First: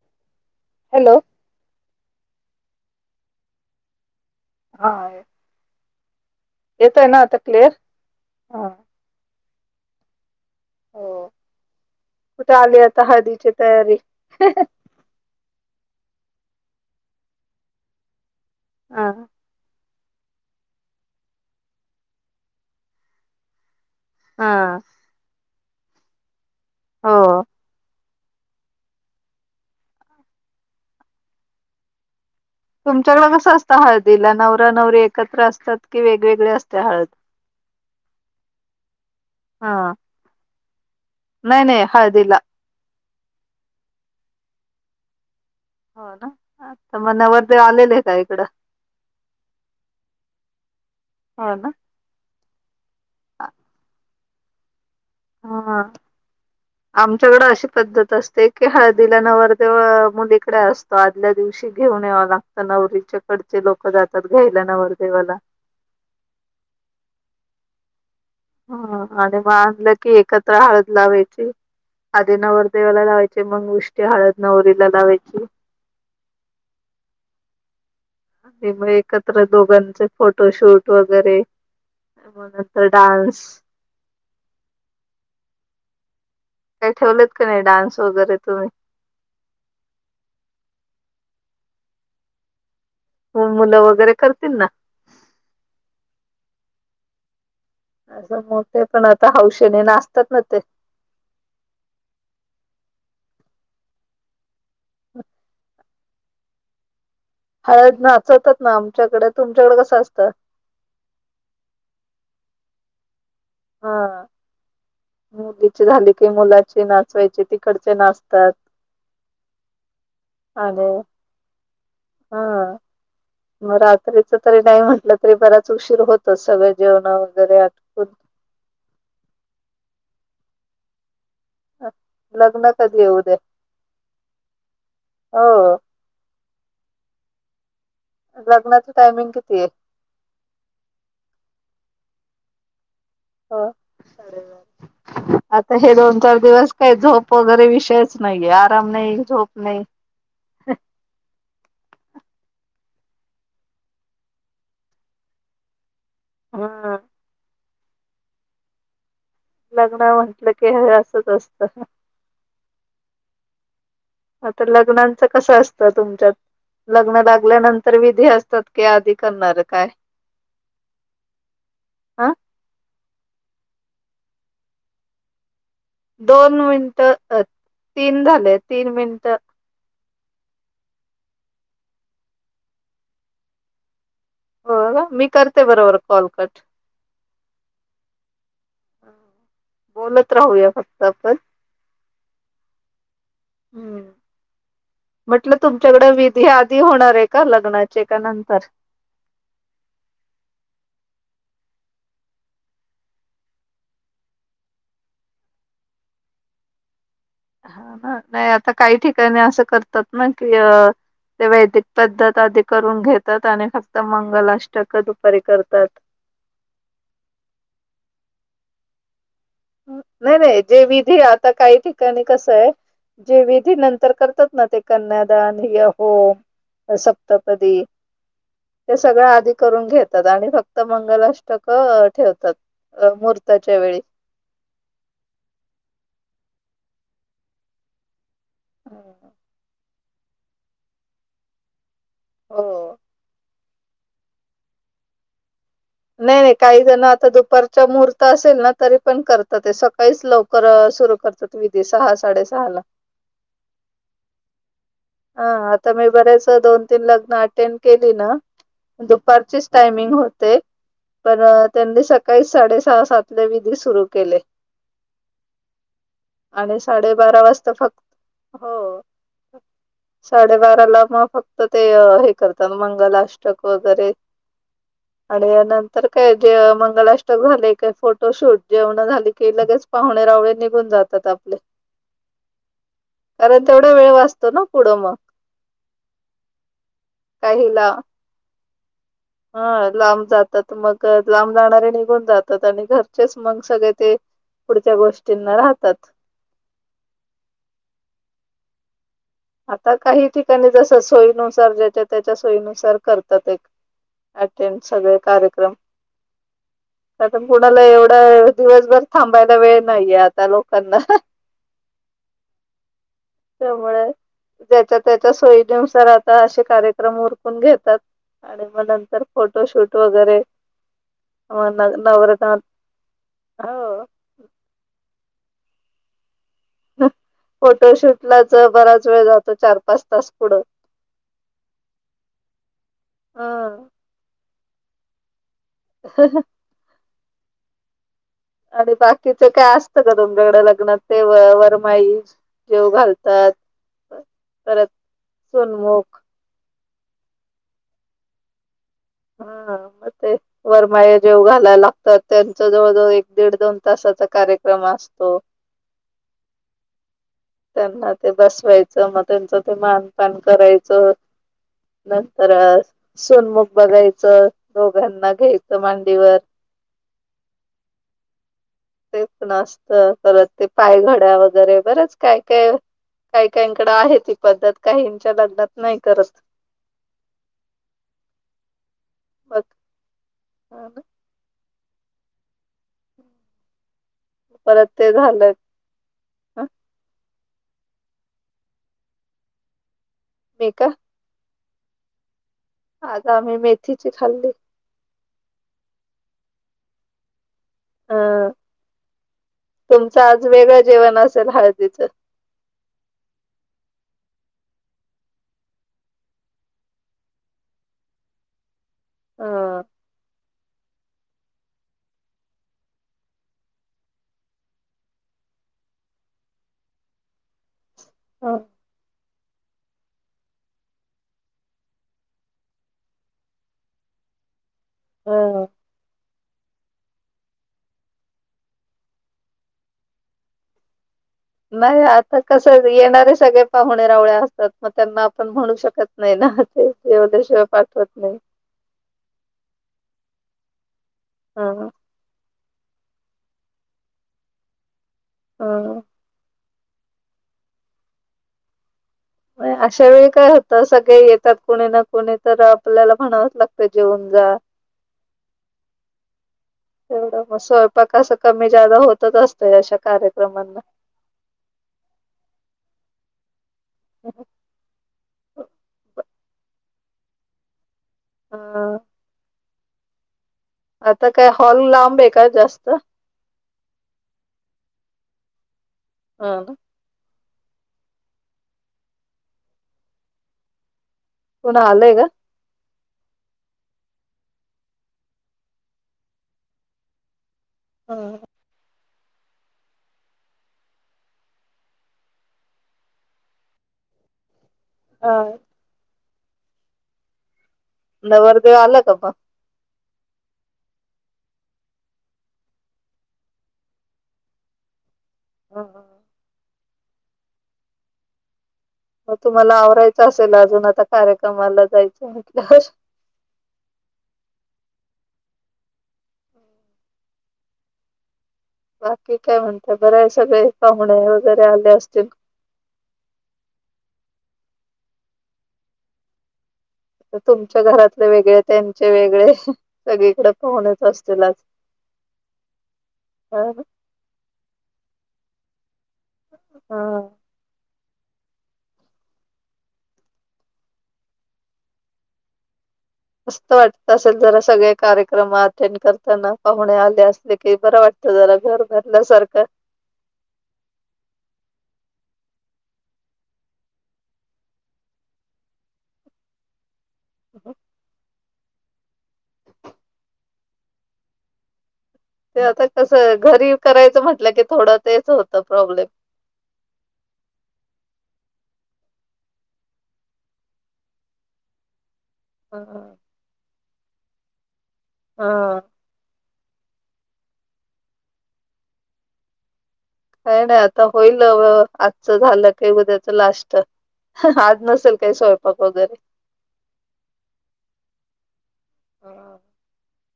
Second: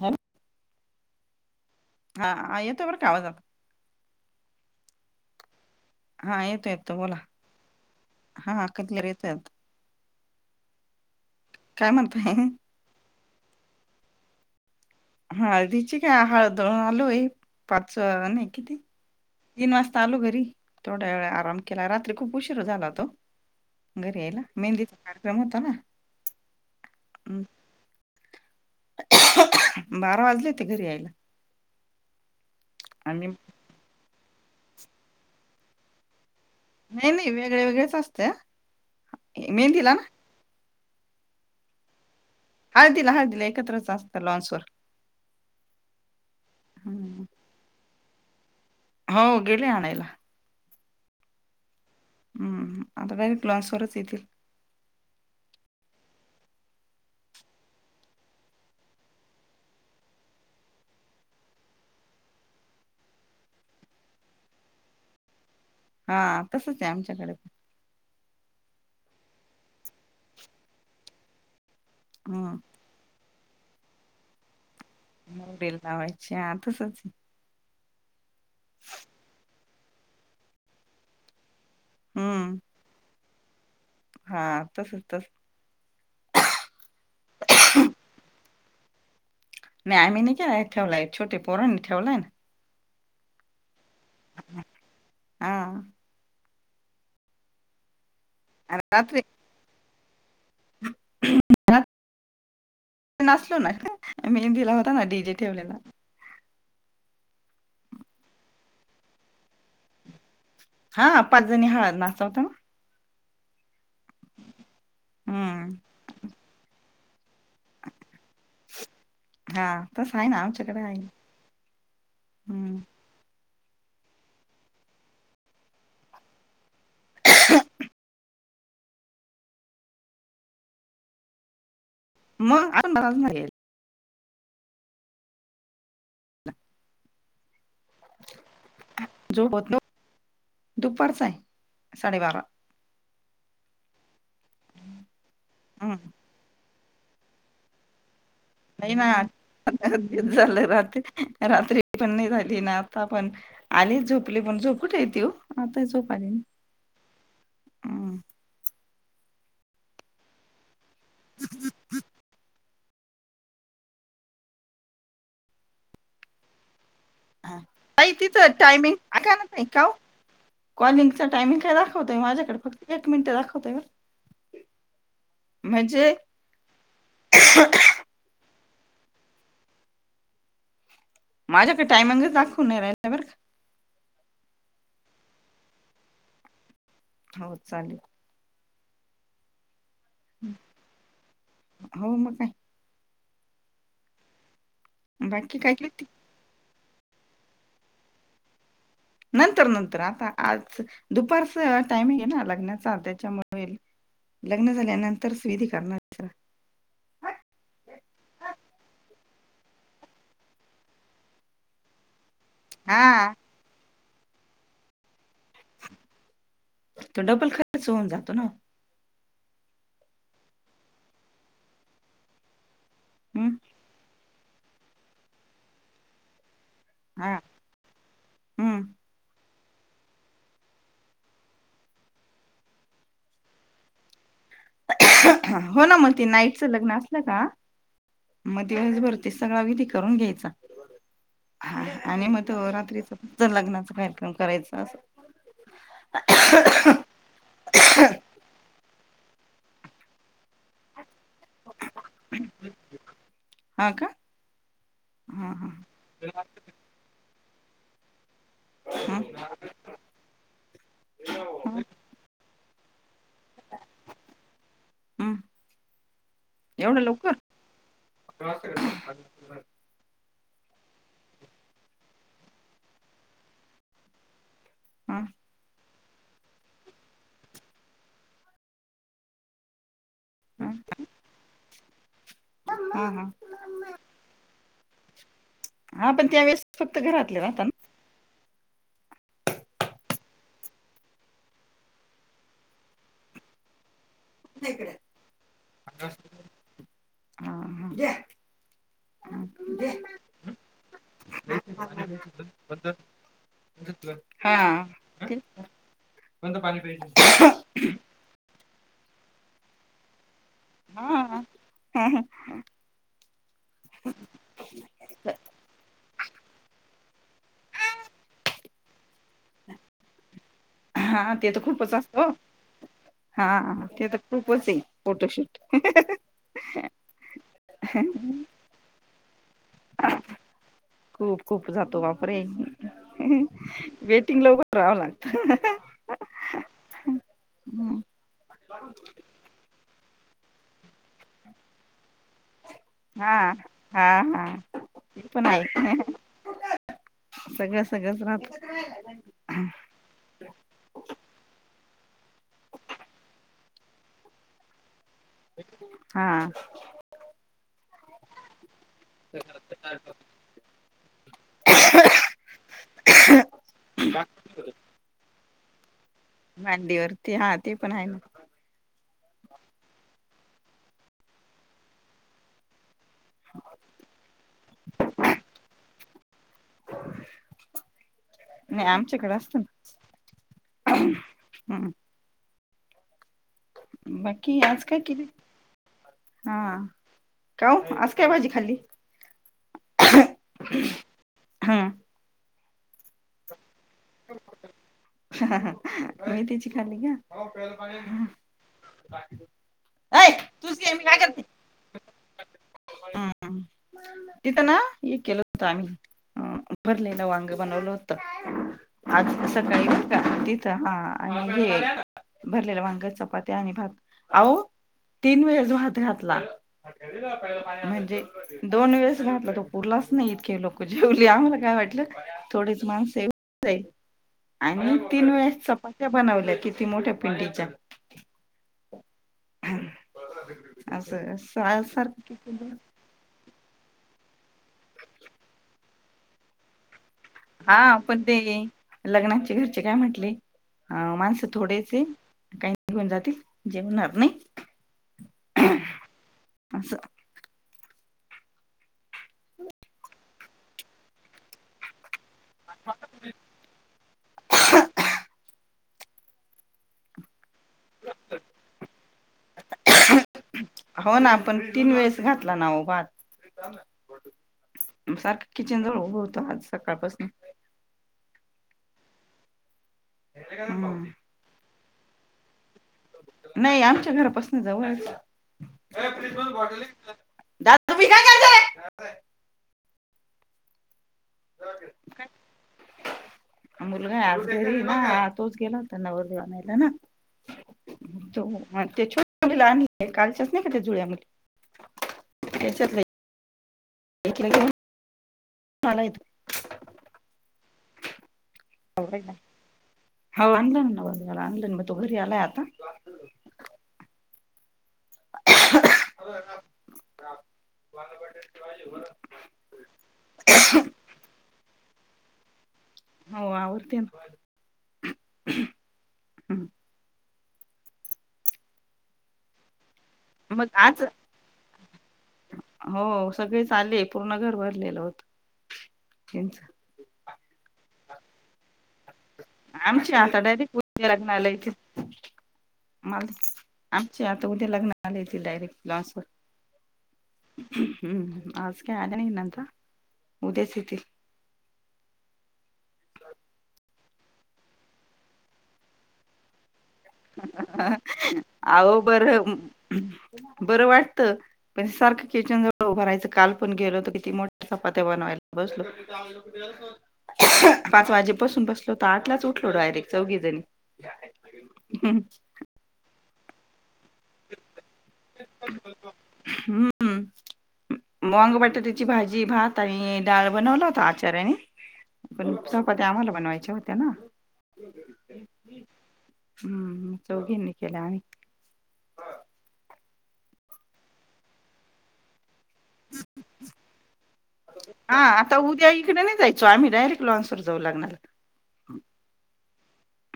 ह. [inaudible] हॅलो. [inaudible] हा येतो बरं का आवाज आता. [inaudible] हा. हा येतो, येतो येतोय बोला, ना आता क्लिअर हा कतलर येतोयं आवा हो, काय म्हणताय कुठे आली आता हळदीची तयारी? हाळदिची काय हाळद आलोय पाच ने हा. तीन वाजता आलो घरी थोड्या वेळा आराम केला रात्री खूप उशीर झाला होता ओ. घरी यायला हा मेहंदीचा कार्यक्रम होता ना. हो. हम्म. बारा वाजले ते घरी यायला. आणि तुमच्याकड कस असतं हळदीला नवरा-नवरी एकत्र असतात कि वेग नाही, नाही वेगळे-वेगळेच असते मेहंदीला हा ना. नाही, नाही हळदीला. हळदिला-हळदिला एकत्रच असता लॉचवर. हो ना आता म नवरदेव आलेले काय इकडं? हो गेले आणायला. हो ना. हम्, आता काय ग्लॉस वरच येतील. हा हा. आमच्याकडं अशी पद्धत असते की हळदीला नवरदेव अ मुलीकडे असतो आदल्या दिवशी. शी घेऊन याव लागत नवरीच्या कडचे लोक जातात घ्यायला नवरदेवाला. हा तसच आहे आमच्याकडे पण. हं. आणि मग आनलं की एकत्र हळद लावायची आधी हम्म नवरदेवाला लावायची. म्हणजे मग उष्टी हळद नवरी नवरीला लावायची आ तसंच आणि मग एकत्र दोघांचे फोटोशूट वगैरे [inaudible] मग हम्म अता डान्स. [inaudible] हा तसच तस काय ठेवलेत का नाही डान्स वगैरे तुम्ही? नाही आम्ही नाय काय ठेवलाय छोटे पोरांनी ठेवलाय ना. मुलं वगैरे करतील ना. हा [inaudible] असं आणि मोठे पण रात्री आता हौशने नाचतात ना ते [inaudible] नाचलो ना मेन दिला होता ना डीजे ठेवलेला. हळद नाचवतात ना आमच्याकडे. तुमच्याकडे कसं असतं? हा पाच जणी हळद नाचवता ना हा हम्म मुलीचे झाले की मुलाचे नाचवायचे तिकडंचे नाचतात हा तस आहे ना आण आमच्याकडे आहे हा हम्म म रात्रीच तरी नाही म्हटलं तरी बराच उशीर होतच सगळे जेवण वगैरे आटपून लग्न मग अजून कधी ये बराच उद्या नाही हो. लग्नाचं टायमिंग झोप किती ये? होत साडे बारा. हो साडे बारा आता हे हम्म दोन चार दिवस काय झोप वगैरे विषयचं नाई नाआता तेच झालंय रात्री रात्री पण नाई झाली ना आत आता पण आले झोपले पण झोप कुठ येते ओ आता झोप हा हम् लग्न म्हंटल की हे असंच असत. आता लग्नांचं कसं असतं तुमच्यात लग्न ह लागल्यानंतर ताई विधी तिथं असतात की टायमिंग आधी अकाणा करणार ताई काय काव कॉलिंग चा टायमिंग काय दाखवतोय हा माझ्याकडे फक्त एक मिनिट दाखवतोय बरं म्हणजे दोन मिनिटं अ-तीन झाले तीन मिनिटं माझ्याकडे टायमिंगचं दाखवून नाही राहिलं बर का. हो का मी करते बरोबर कॉल कट. हो चाले. बोलत राहूया फक्त आपण [inaudible] हम्म म्हटलं बाकी काय किती तुमच्याकडे विधि आ धी होणार ये का लग्नाचे का न नंतर नंतर आता आज दुपारच टाइमिंग हे ना लग्नाचा त्याच्यामुळ लग्न झाल्या नंतरच विधी करणार त हा ना नाही आता काही ठिकाणी असं करतात ना की अ त्या वैदिक पद्धत आधी करून हा घेतात आणि फक्त मंगलाष्टक दुपारी करतात. तो डबल खर्च होऊन जातो ओ. नाय नाय जे विधी आता काही ठिकाणी कसय जे हम्म विधी नंतर करतात ना ते कन्यादान या ओम अ हा सप्तपदी हे हम्म सगळं अधी करून घेतात आणि फक्त मंगलाष्टक ठेवतात अ महूर्ताच्या वेळी हो ना म ते नाईटचं लग्न असलं का म दिवस भर हं. तेच सगळा विधी करून घ्यायचा हा आणि म तो हो रात्रीचा फक्त लग्नाचा कार्यक्रम करायचा अस. नाई काही जण आता दुपारच्या मुहूर्त असेल ना तरी पण करतात सकाळीच लवकर अ सुरू करतात वि धी सहा साडे सहाला हा का हा आता मी बरेच दोन तीन लग्न अटेंनं केली ना हा दुपारचीच टायमिंग होते. पण त्यांनी सकाळी साडे सहा सात ल विधी सुरू केले. हम्म आणि एवढं लवकर साडेबारा वाजता फक् हो साडेबाराला म फक्त ते हे करतात मंगलाष्टक वगैरे हा आणि या नं तर काय जे मंगलाष्टक झाले का फोटोशूट जेवण झाले की लगेच पाहुणे रावळे हा निघून जातात आपले हा हा कारण तेवढा वेळ वाचतो ना. पुड मग हा पण त्या वेळेस फक्त घरातले राहताना. काहीला हा लांब जातात मग लांब जाणारे निघून जातात आणि घरचेच मग सगळे ते पुढच्या गोष्टींना राहतात. ना आता काही ठिकाणी जस सोयीनुसार ज्याच्या त्याच्या सोयीनुसार करतात एक हा अटेंड सगळे कार्यक्रम, पाणी कारण कुणाला प्यायच. एवढा दिवसभर थांबायला वेळ नाहीय. लोकांना हा त्यामुळे ज्याच्या त्याच्या सोयीनुसार आता असे कार्यक्रम उरकून घेतात आणि मग नंतर फोटोशूट वगैरे. हा ते तर खूपच असत ओ नवरत्न हो ते तर खूपचए फोटोशूट फोटोशूट लाच बराच वेळ जातो. चार पाच तास पुढं खूप खूप जातो वापरे ह वेटिंगला उभ कराव लागत ह हम्. आणि बाकीच काय असतं, का तुमच्याकड लग्नात तेव वरमाई. जेव हा घालतात हा हा परत पण आहे. सोनमुख सगळं सगळंच राहत. हा मग ते वरमाया जेव घालायला लागतात त्यांच जवळजवळ एक दीड दोन तासाचा त कार्यक्रम असतो हा. त्यांना ते बसवायचं मग त्यांचं ते मानपान करायचं नंतर सूनमुख बघायचं दोघांना घ्यायचं मां मांडीवरती हा ते पण आहे ना. ते पण आसत परत ते पायघड्या वगैरे बरंच काय काय काही काहीकड आहे ती पद्धत काहीच्या लग्नात नाही करत. नाही आमच्याकडे असत ना. हा का. हं. बाकी आज परत काय ते केलं. झालं हा काओ आज काय भाजी खाल्ली? मी का हा. आज आम्ही मेथीची खाल्ली. मेथीची खाली का? अ [inaudible] तुमचं आज वेगळं जेवण करते असेल हळदीचं हम हम तिथं ना हे केलं होतं आम्ही. अ भरलेलं वांग बनवलं होत. आज ह सकाळी बर का हा आणि हे भरलेलं वांग चपात्या आणि भात. आहो तीन वेळेस भात घातला म्हणजे दोन वेळेस घातला तो उरलाच नाही इतके लोक जेवले आम्हाला काय वाटलं थोडेच माणसे आहे होऊन जाईल. आणि तीन वेळेस ह चपात्या बनवल्या किती मोठ्या पिंडीच्या. ह. नाही आता कस येणारे सगळे पाहुणे पाहुणे असतात मग त्यांना आपण म्हणू शकत नाही ना ते जेवल्याशिवाय हा पाठवत पण ते नाही ये लग्नाची घरची काय म्हटले. अ माणस ह थोडेच ये. काही निघून जातील जेवणार नाही. अ असं. अशा वेळी काय होत सगळे येतात कोणी ना कोणी तर आपल्याला म्हणावंच लागतं जेवून जा. एवढं. मग स्वयंपाक अस कमी जादा होतच असतं अशा कार्यक्रमांना. हो ना आपण तीन वेळेस घातला नाओ भात सारखं किचन जवळ उभं होतो आज सकाळपासून. [unintelligible] हम्म आता काय हॉल लांब आहे का जास्त? ह नाही आमच्या घरापासून जवळच हाय. ना [unintelligible] कोण आलंय ग? मुलगा आज घरी ना तोच गेला होता नवरदेव आणयला ना. हा तो म तेछ काळच्याच नाही का त्या जुळ्या मुली त्याच्यात एकीला घेऊन अ.. आलाय नवरदेव आला तो का म? हो आणला ना नवरदेव आणला ना. म तो घरी आलाय आता. हा हा. [unintelligible] म तुम्हाला आवरायचं असेल अजून आता कार्यक्रमाला जायचं म्हटल्यावर.. हो आवरते ना. बाकी काय म्हणते? तर बर आहे सगळे मग आज पाहुणे वगैरे आले असतील.. गेलो होतो [unintelligible] तुमच्या घरातले वेगळे त्या चे वेगळे आमची आता सगळीकडे फोनच असतील आज.. [unintelligible] हा ना? आमचे आता उद्या लग्न आले ते डायरेक्ट क्लासहून. हा. हम्म आज काही आले नाही आता, उद्याच येतील. मस्त वाटत असेल जरा सगळे कार्यक्रम अटेंड करताना. पाहुणे आले असले की बरं वाटतं जरा घर अहो बरं भरल्यासारखं. बरं वाटतं पण सारखं किचन जवळ उभं रायचं काल पण गेलो तर किती मोठ्या चपात्या बनवायला बसलो. पाच वाजेपसून बसलो तर आठलाच उठलो डायरेक्ट चौघी जणी. ते आता कस घरी करायचं म्हंटलं की थोडं तेच होत प्रॉब्लेम. हम्म वांग बटाट्याची भाजी, भात आणि डाळ बनवला होता आचार्याने. पण चपात्या आम्हाला बनवायच्या होत्या ना! हा. हम्म, चौघीनी केल्या आम्ही. काय नाही आता होईल आजचं झालं काही उद्याच लास्ट. आज नसेल हा काही आता स्वयंपाक उद्या वगैरे इकडे नाही जायचो आम्ही डायरेक्ट लॉन्स वर जाऊ लग्नाला. रिकामा ऑडिओ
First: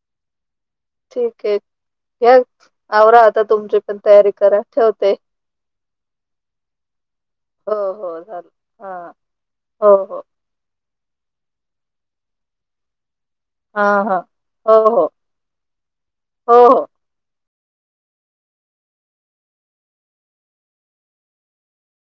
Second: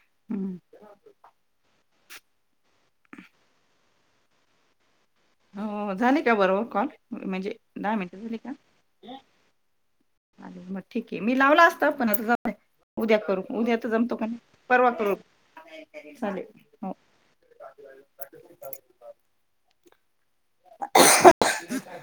रिकामा ऑडिओ या आवरा आता तुमची पण तयारी करा. ठेवते. हो झाले का बरोबर कॉल म्हणजे हो दहा हो मिनिटं झाली झालं का? हा हो हो. चालेल मग ठीक आहे मी लावला असत पण आता जाउदे, उद्या. करू हा उद्यातर जमतो हा की नाही. हो परवा हो करू. चालेल हो. [inaudible]